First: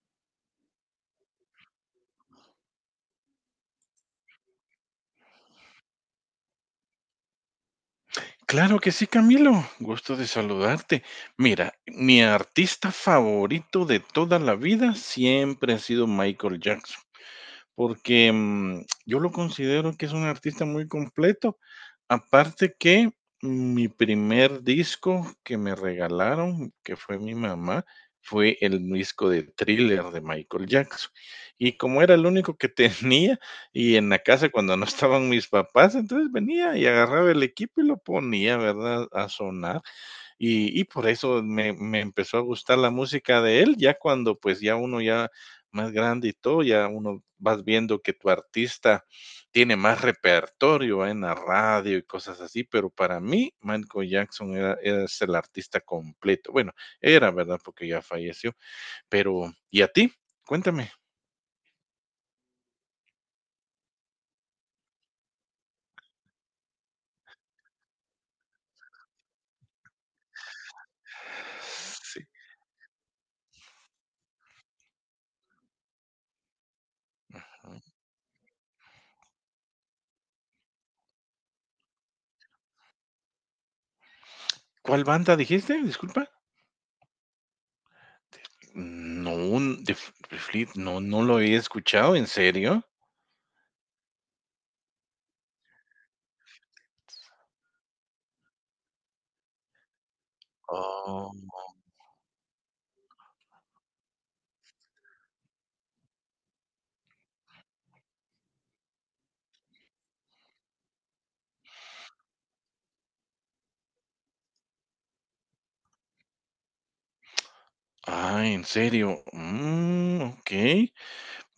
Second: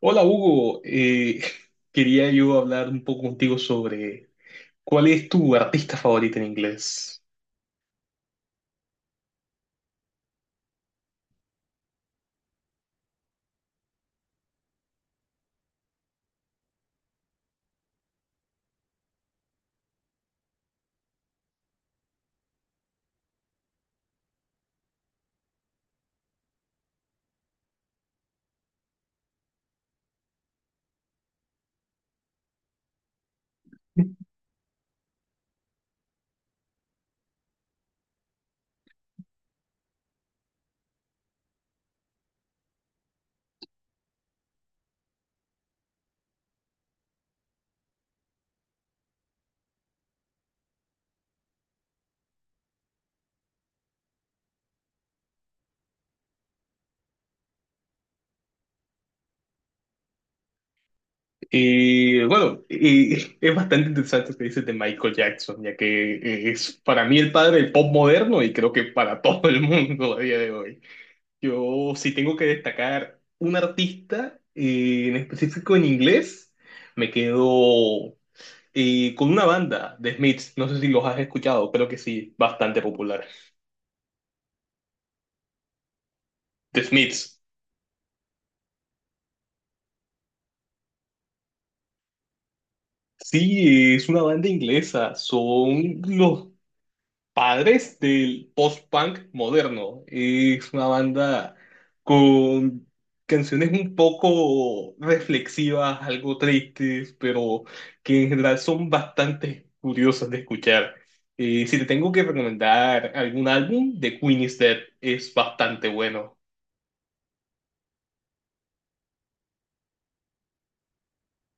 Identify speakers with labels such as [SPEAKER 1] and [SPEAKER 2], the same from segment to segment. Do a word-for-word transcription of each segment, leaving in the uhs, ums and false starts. [SPEAKER 1] Hola Hugo. Eh, quería yo hablar un poco contigo sobre cuál es tu artista favorito en inglés.
[SPEAKER 2] Claro que sí, Camilo. Gusto de saludarte. Mira, mi artista favorito de toda la vida siempre ha sido Michael Jackson, porque mm, yo lo considero que es un artista muy completo. Aparte que mi primer disco que me regalaron, que fue mi mamá, fue el disco de Thriller de Michael Jackson. Y como era el único que tenía, y en la casa cuando no estaban mis papás, entonces venía y agarraba el equipo y lo ponía, ¿verdad? A sonar. Y, y por eso me, me empezó a gustar la música de él, ya cuando, pues, ya uno ya más grande y todo, ya uno vas viendo que tu artista tiene más repertorio, ¿eh?, en la radio y cosas así, pero para mí Michael Jackson era, era- es el artista completo. Bueno, era verdad porque ya falleció, pero ¿y a ti? Cuéntame.
[SPEAKER 1] Eh, bueno, eh, es bastante interesante lo que dices de Michael Jackson, ya que eh, es para mí el padre del pop moderno y creo que para todo el mundo a día de hoy. Yo si
[SPEAKER 2] Sí.
[SPEAKER 1] tengo que destacar un artista eh, en específico en inglés, me quedo eh, con una banda, The Smiths. No sé si los has escuchado, creo que sí, bastante popular.
[SPEAKER 2] ¿Cuál banda dijiste? Disculpa.
[SPEAKER 1] The Smiths.
[SPEAKER 2] No, un- de Fl- de Fleet- no, no lo he escuchado, ¿en serio?
[SPEAKER 1] Sí, es una banda inglesa. Son los padres del post-punk moderno. Es una banda con canciones un poco reflexivas, algo tristes, pero que en general son bastante curiosas de escuchar. Eh, si te tengo que recomendar algún álbum, The Queen is Dead es bastante bueno.
[SPEAKER 2] Ah, ¿en serio? Mm, ok.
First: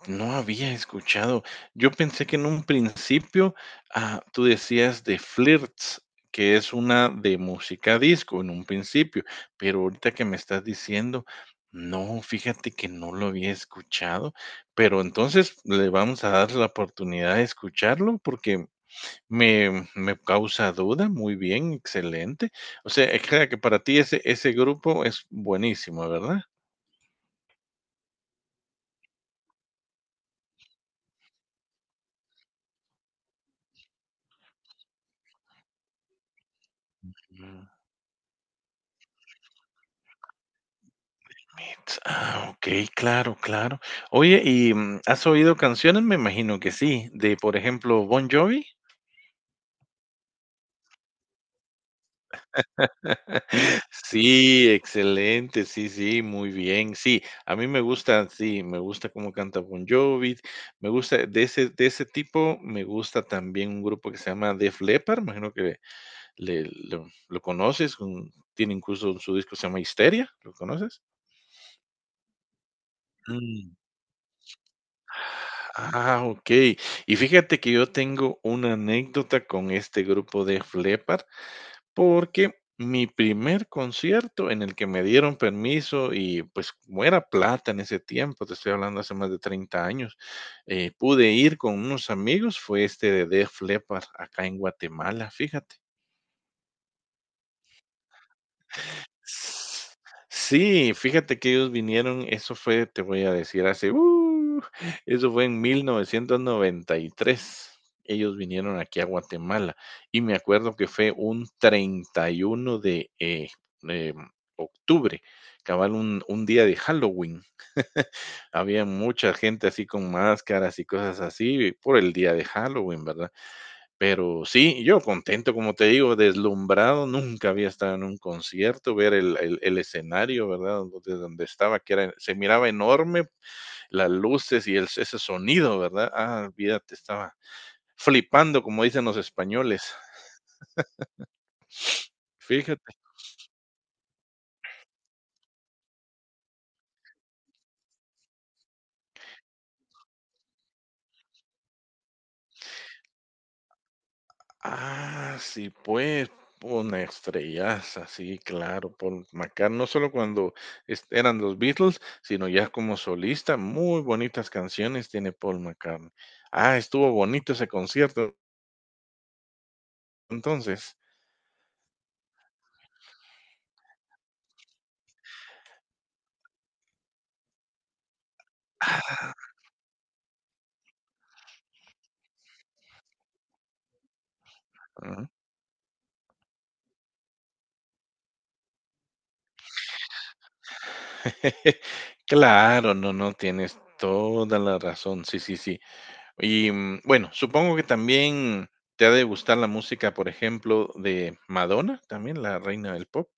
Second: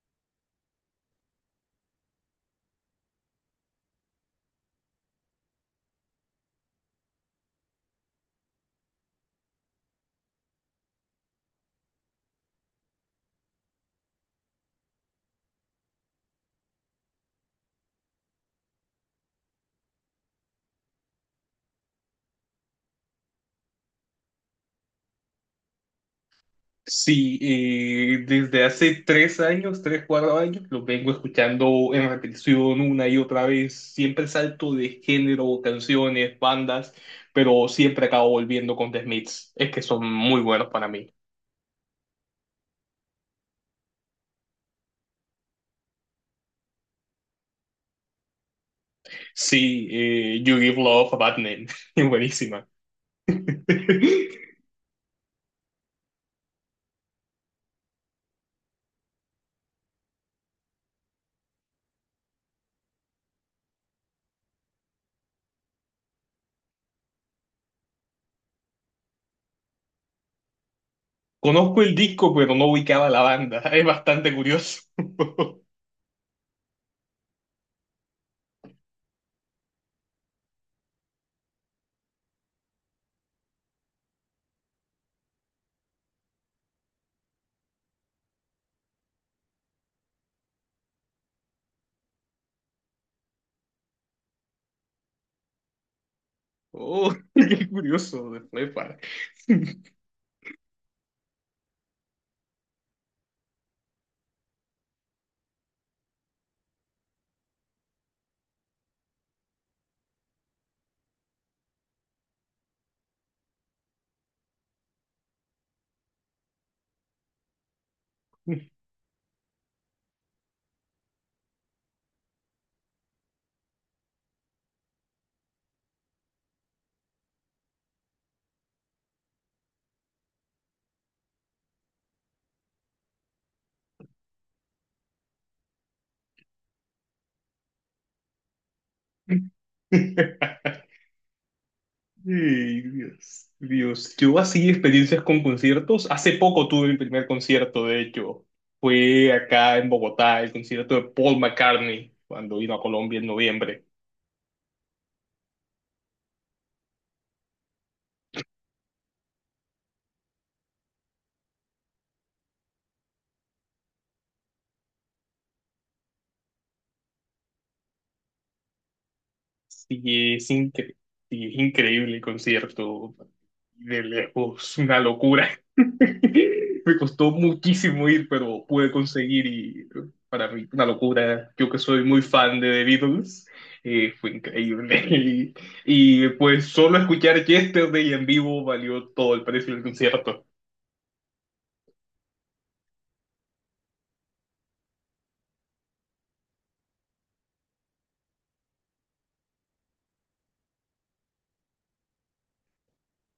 [SPEAKER 2] No había escuchado. Yo pensé que en un principio, ah, tú decías de Flirts, que es una de música disco en un principio, pero ahorita que me estás diciendo, no, fíjate que no lo había escuchado, pero entonces le vamos a dar la oportunidad de escucharlo porque me, me causa duda. Muy bien, excelente. O sea, es que que para ti ese, ese grupo es buenísimo, ¿verdad?
[SPEAKER 1] Sí, eh, desde hace tres años, tres, cuatro años, lo vengo escuchando en repetición una y otra vez. Siempre salto de género, canciones, bandas, pero siempre acabo volviendo con The Smiths. Es que son muy buenos para mí.
[SPEAKER 2] Ah, okey, claro, claro. Oye, y, mm, ¿has oído canciones? Me imagino que sí, de, por ejemplo, Bon Jovi.
[SPEAKER 1] Sí, eh, You Give Love a Bad Name, es buenísima.
[SPEAKER 2] Sí, excelente, sí, sí, muy bien. Sí, a mí me gusta, sí, me gusta cómo canta Bon Jovi, me gusta de ese de ese tipo, me gusta también un grupo que se llama Def Leppard, imagino que le lo lo conoces, un tiene incluso su disco que se llama Histeria, ¿lo conoces?
[SPEAKER 1] Conozco el disco, pero no ubicaba la banda.
[SPEAKER 2] Mm.
[SPEAKER 1] Es bastante curioso.
[SPEAKER 2] Ah, okey. Y fíjate que yo tengo una anécdota con este grupo de Leppard, porque mi primer concierto en el que me dieron permiso y, pues, como era plata en ese tiempo, te estoy hablando hace más de treinta años, eh, pude ir con unos amigos, fue este de Def Leppard acá en Guatemala, fíjate.
[SPEAKER 1] Oh, qué curioso, de flepa.
[SPEAKER 2] Sí, fíjate que ellos vinieron, eso fue, te voy a decir, hace, uh, eso fue en mil novecientos noventa y tres. Ellos vinieron aquí a Guatemala y me acuerdo que fue un treinta y uno de eh, em, octubre, cabal un, un día de Halloween. Había mucha gente así con máscaras y cosas así por el día de Halloween, ¿verdad? Pero sí, yo contento, como te digo, deslumbrado, nunca había estado en un concierto, ver el, el- el escenario, ¿verdad? Donde, donde estaba, que era, se miraba enorme, las luces y el, ese sonido, ¿verdad? Ah, olvídate, estaba flipando, como dicen los españoles.
[SPEAKER 1] Ey,
[SPEAKER 2] Fíjate.
[SPEAKER 1] Dios, Dios. Yo así experiencias con conciertos. Hace poco tuve mi primer concierto, de hecho. Fue acá en Bogotá, el concierto de Paul McCartney, cuando vino a Colombia en noviembre.
[SPEAKER 2] Ah, sí, pues, una estrellaza, sí, claro, Paul McCartney, no solo cuando es- eran los Beatles, sino ya como solista, muy bonitas canciones tiene Paul McCartney. Ah, estuvo bonito ese concierto,
[SPEAKER 1] Sí, es, incre-
[SPEAKER 2] entonces.
[SPEAKER 1] sí, es increíble el concierto. De lejos, una locura. Me costó muchísimo ir, pero pude
[SPEAKER 2] Ah,
[SPEAKER 1] conseguir y para mí una locura. Yo que soy muy fan de The Beatles, eh, fue
[SPEAKER 2] ah.
[SPEAKER 1] increíble. Y, y, pues solo escuchar Yesterday en vivo valió todo el precio del concierto.
[SPEAKER 2] Claro, no, no, tienes toda la razón, sí, sí, sí. Y mm, bueno, supongo que también te ha de gustar la música, por ejemplo, de Madonna, también la reina del pop.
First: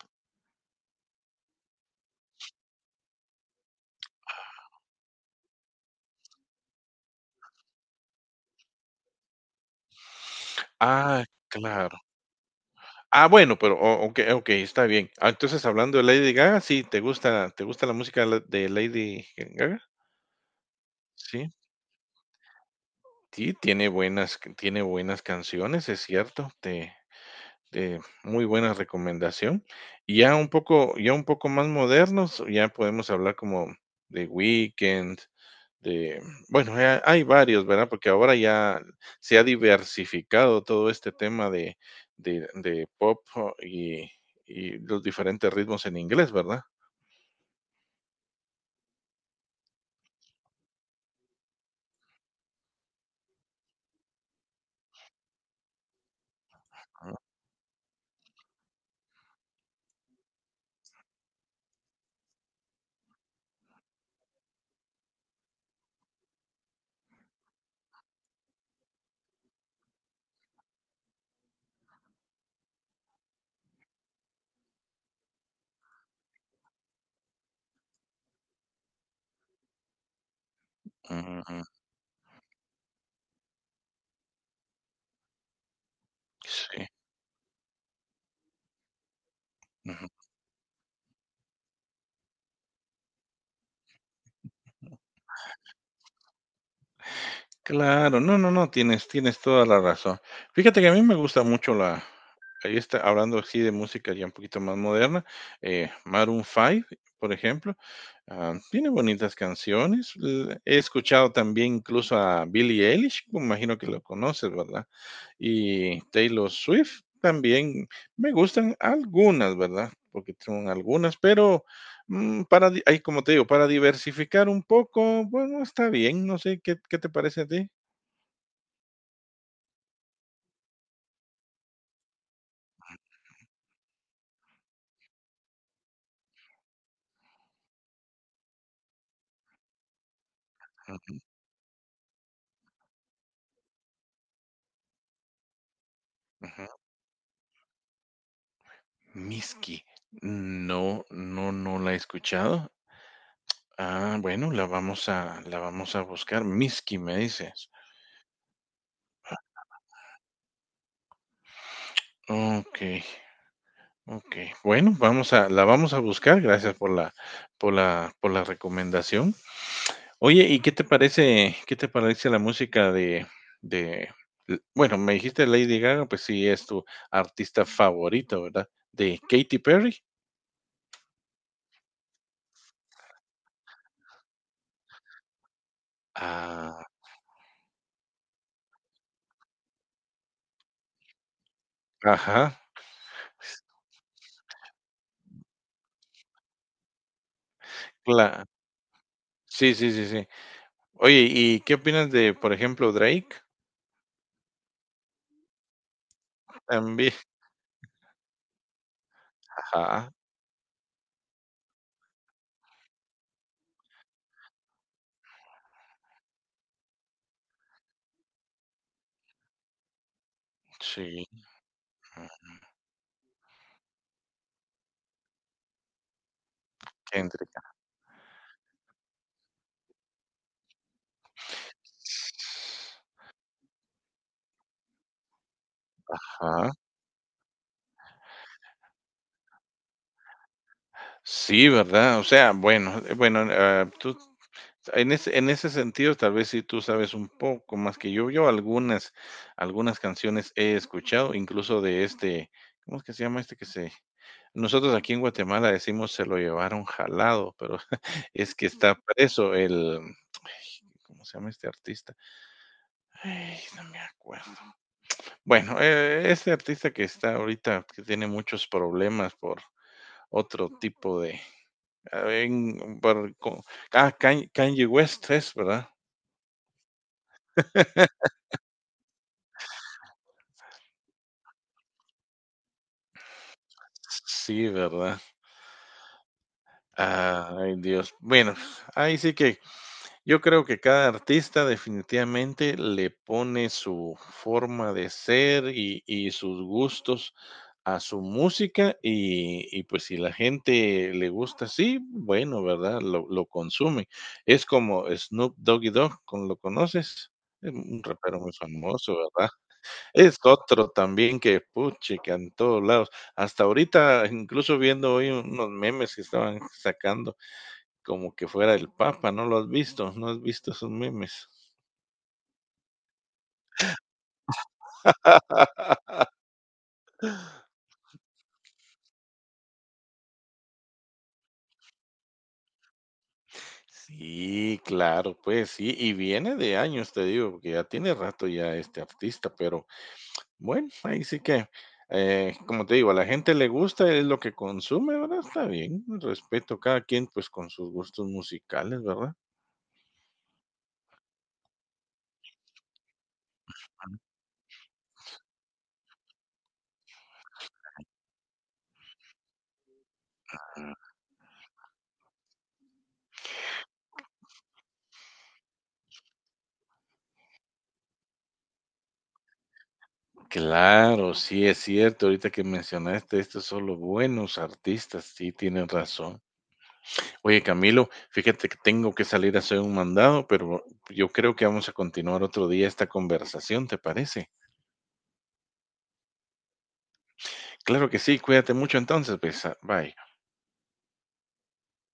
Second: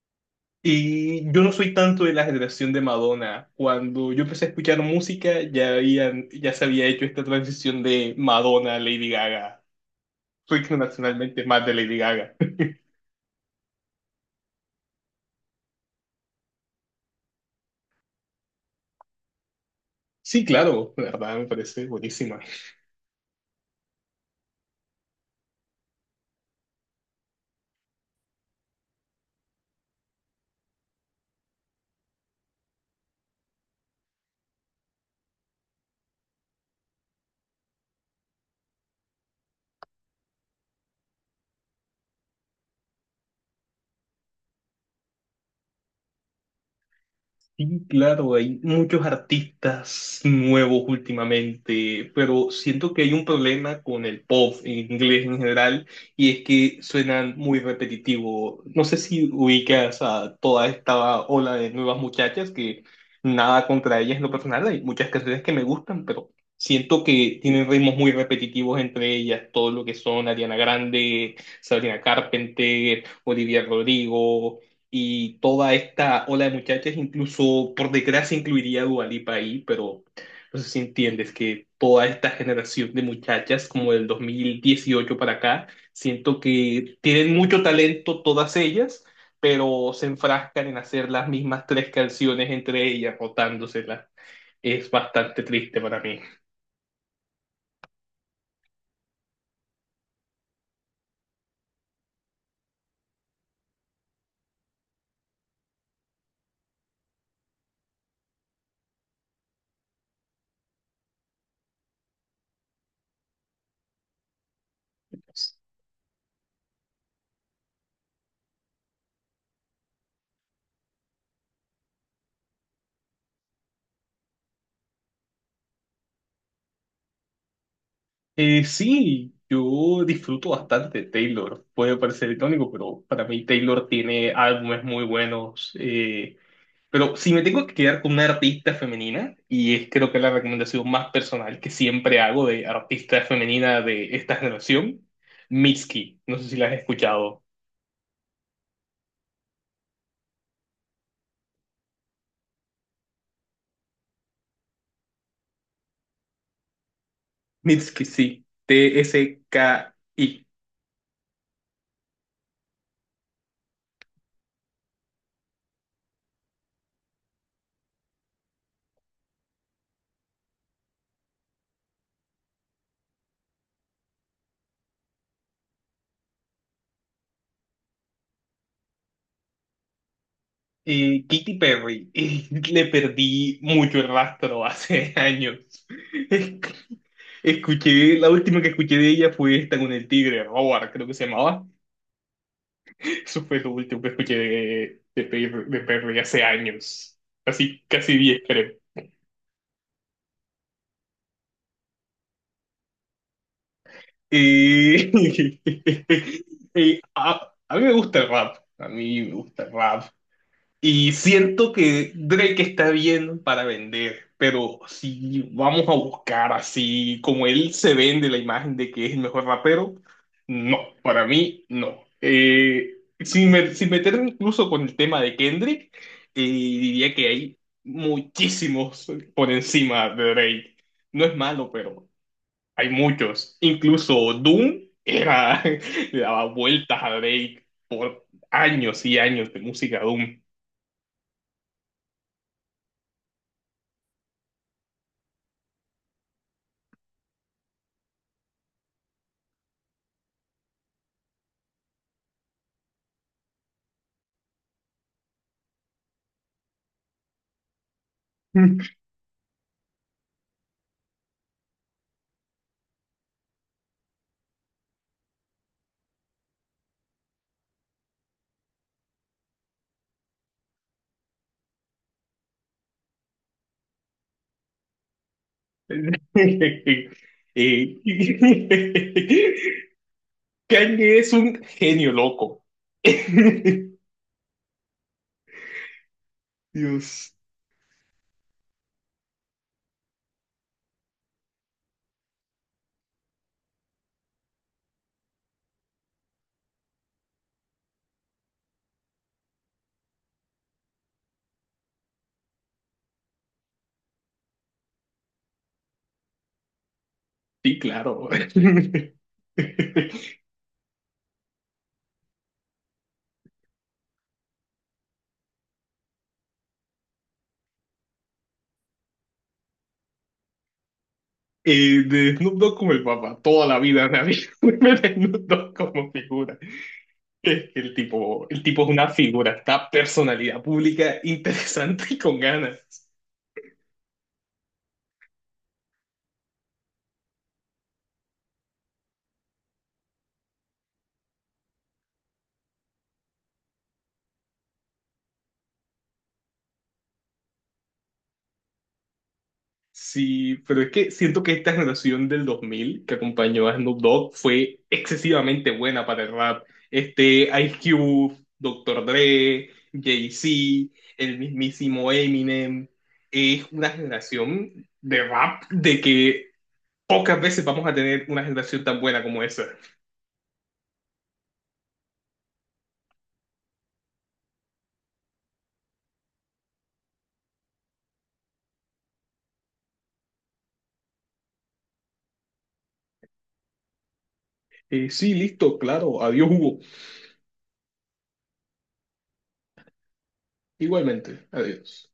[SPEAKER 1] Y yo no soy tanto de la generación de Madonna. Cuando yo empecé a escuchar música, ya habían, ya se había hecho esta transición de Madonna a Lady Gaga,
[SPEAKER 2] Ah,
[SPEAKER 1] internacionalmente más de Lady
[SPEAKER 2] claro.
[SPEAKER 1] Gaga.
[SPEAKER 2] Ah, bueno, pero o okey, okey, está bien. Ah, entonces, hablando de Lady Gaga, sí, ¿te gusta te gusta la música de la de Lady Gaga?
[SPEAKER 1] Sí, claro, la verdad me
[SPEAKER 2] Sí,
[SPEAKER 1] parece buenísima.
[SPEAKER 2] sí, tiene buenas c tiene buenas canciones, es cierto, te te muy buena recomendación. Y ya un poco ya un poco más modernos, ya podemos hablar como de Weekend. de, bueno, ha- hay varios, ¿verdad? Porque ahora ya se ha diversificado todo este tema de, de, de pop, oh, y, y los diferentes ritmos en inglés, ¿verdad?
[SPEAKER 1] Sí, claro, hay muchos artistas nuevos últimamente, pero siento que hay un problema con el pop en inglés en general y es que suenan muy repetitivo. No sé si ubicas a toda esta ola de nuevas muchachas que, nada contra ellas en lo personal, hay muchas canciones que me gustan, pero siento que tienen ritmos muy repetitivos entre ellas, todo lo que son Ariana Grande, Sabrina Carpenter, Olivia Rodrigo y toda esta ola de muchachas, incluso por desgracia incluiría a Dua Lipa ahí, pero no sé si entiendes
[SPEAKER 2] Ujú.
[SPEAKER 1] que toda esta generación de muchachas, como del dos mil dieciocho para acá, siento
[SPEAKER 2] Sí.
[SPEAKER 1] que tienen mucho talento todas ellas, pero se
[SPEAKER 2] Ujú.
[SPEAKER 1] enfrascan en hacer las mismas tres canciones entre ellas, rotándoselas. Es bastante triste para mí.
[SPEAKER 2] Claro, no, no, no, tienes, tienes toda la razón. Fíjate que a mí me gusta mucho la, ahí está, hablando así de música ya un poquito más moderna, eh, Maroon cinco, por ejemplo. Ah, tiene bonitas canciones. L- He escuchado también incluso a Billie Eilish, me imagino que lo conoces, ¿verdad? Y Taylor Swift también me gustan algunas, ¿verdad? Porque son algunas, pero mm, para, di- ahí, como te digo, para diversificar un poco, bueno, está bien, no sé, ¿qué, qué te parece a ti?
[SPEAKER 1] Eh, sí, yo disfruto bastante de Taylor. Puede parecer irónico, pero para mí Taylor tiene álbumes muy buenos. eh, Pero si me tengo que quedar con una artista femenina, y es creo que la recomendación más
[SPEAKER 2] Ujú,
[SPEAKER 1] personal que siempre hago de artista femenina de esta generación, Mitski. No sé si la has
[SPEAKER 2] ujú.
[SPEAKER 1] escuchado.
[SPEAKER 2] Miski. No, no, no la he escuchado. Ah, bueno, la vamos a, la vamos a buscar. Miski, me dices.
[SPEAKER 1] Mitski, sí. T S K I.
[SPEAKER 2] Ok. Ok, bueno, vamos a la vamos a buscar, gracias por la por la por la recomendación. Oye, ¿y qué te parece qué te parece la música de de l bueno, me dijiste Lady Gaga, pues sí es tu artista favorito, ¿verdad? ¿De Katy Perry?
[SPEAKER 1] Y Katy Perry. Y le perdí mucho el rastro hace años. Es-
[SPEAKER 2] Ah,
[SPEAKER 1] Escuché, la última que escuché de ella fue esta con el tigre, Robert, creo que se llamaba.
[SPEAKER 2] ajá,
[SPEAKER 1] Eso fue lo último que escuché de, de, Perry- de Perry hace años. Así, casi diez
[SPEAKER 2] cla
[SPEAKER 1] creo.
[SPEAKER 2] sí, sí, sí, sí. Oye, ¿y qué opinas de, por ejemplo, Drake?
[SPEAKER 1] Y, y
[SPEAKER 2] También,
[SPEAKER 1] a, a mí me gusta el rap. A mí me gusta el rap.
[SPEAKER 2] ajá,
[SPEAKER 1] Y siento que Drake está bien para vender, pero si vamos a buscar así como él se vende la imagen de que es el mejor rapero, no, para
[SPEAKER 2] sí,
[SPEAKER 1] mí no.
[SPEAKER 2] mm,
[SPEAKER 1] Eh, sin, me- sin meterme incluso con el tema de Kendrick, eh, diría que
[SPEAKER 2] Kendrick.
[SPEAKER 1] hay muchísimos por encima de Drake. No es malo, pero hay muchos. Incluso Doom era, le daba
[SPEAKER 2] Ajá.
[SPEAKER 1] vueltas a Drake por años y años de música Doom.
[SPEAKER 2] Sí, ¿verdad? O sea, bueno, eh, bueno, ah, tú en ese en ese sentido, tal vez sí tú sabes un poco más que yo. Yo algunas algunas canciones he escuchado, incluso de este, ¿cómo es que se llama este que se? Nosotros aquí en Guatemala decimos: "Se lo llevaron jalado", pero es que está preso el, ay, ¿cómo se llama este artista? Ay, no me acuerdo. Bueno, eh, este artista que está ahorita, que tiene muchos problemas por otro tipo de... Ah, en, por- con- ah, Kanye West es, ¿verdad?
[SPEAKER 1] Eh, Kanye es un genio loco.
[SPEAKER 2] Sí, ¿verdad?
[SPEAKER 1] Dios,
[SPEAKER 2] Ay, Dios. Bueno, ahí sí que yo creo que cada artista definitivamente le pone su forma de ser y, y sus gustos a su música, y, y pues si la gente le gusta así, bueno, ¿verdad? Lo, lo consume. Es como Snoop Doggy Dogg, ¿con- ¿lo conoces? Es
[SPEAKER 1] sí,
[SPEAKER 2] un
[SPEAKER 1] claro.
[SPEAKER 2] rapero muy famoso, ¿verdad? Es otro también que, puchica, en todos lados. Hasta ahorita, incluso viendo hoy unos memes que estaban sacando, como que fuera el Papa, ¿no lo has visto? ¿No has visto esos memes?
[SPEAKER 1] Eh, de Snoop Dogg como el papá, toda la vida me había de Snoop Dogg como figura. Es que El tipo, el tipo es una figura, está personalidad pública interesante y con ganas.
[SPEAKER 2] Sí, claro, pues sí, y viene de años, te digo, porque ya tiene rato ya este artista, pero bueno, ahí sí que, eh, como te digo, a la gente le gusta, es lo que consume, ¿verdad? Está bien, respeto cada quien pues con sus gustos musicales, ¿verdad?
[SPEAKER 1] Sí, pero es que siento que esta generación del dos mil que acompañó a Snoop Dogg fue excesivamente buena para el rap. Este, Ice Cube, Doctor Dre, Jay-Z, el mismísimo Eminem. Es una generación de rap de que pocas veces vamos a tener una generación tan buena como esa.
[SPEAKER 2] Claro, sí es cierto. Ahorita que mencionaste estos son los buenos artistas, sí tienes razón. Oye, Camilo, fíjate que tengo que salir a hacer un mandado, pero yo creo que vamos a continuar otro día esta conversación, ¿te parece?
[SPEAKER 1] Eh, sí, listo, claro. Adiós, Hugo.
[SPEAKER 2] Claro que sí, cuídate mucho entonces, pues, ah, bye.
[SPEAKER 1] Igualmente, adiós.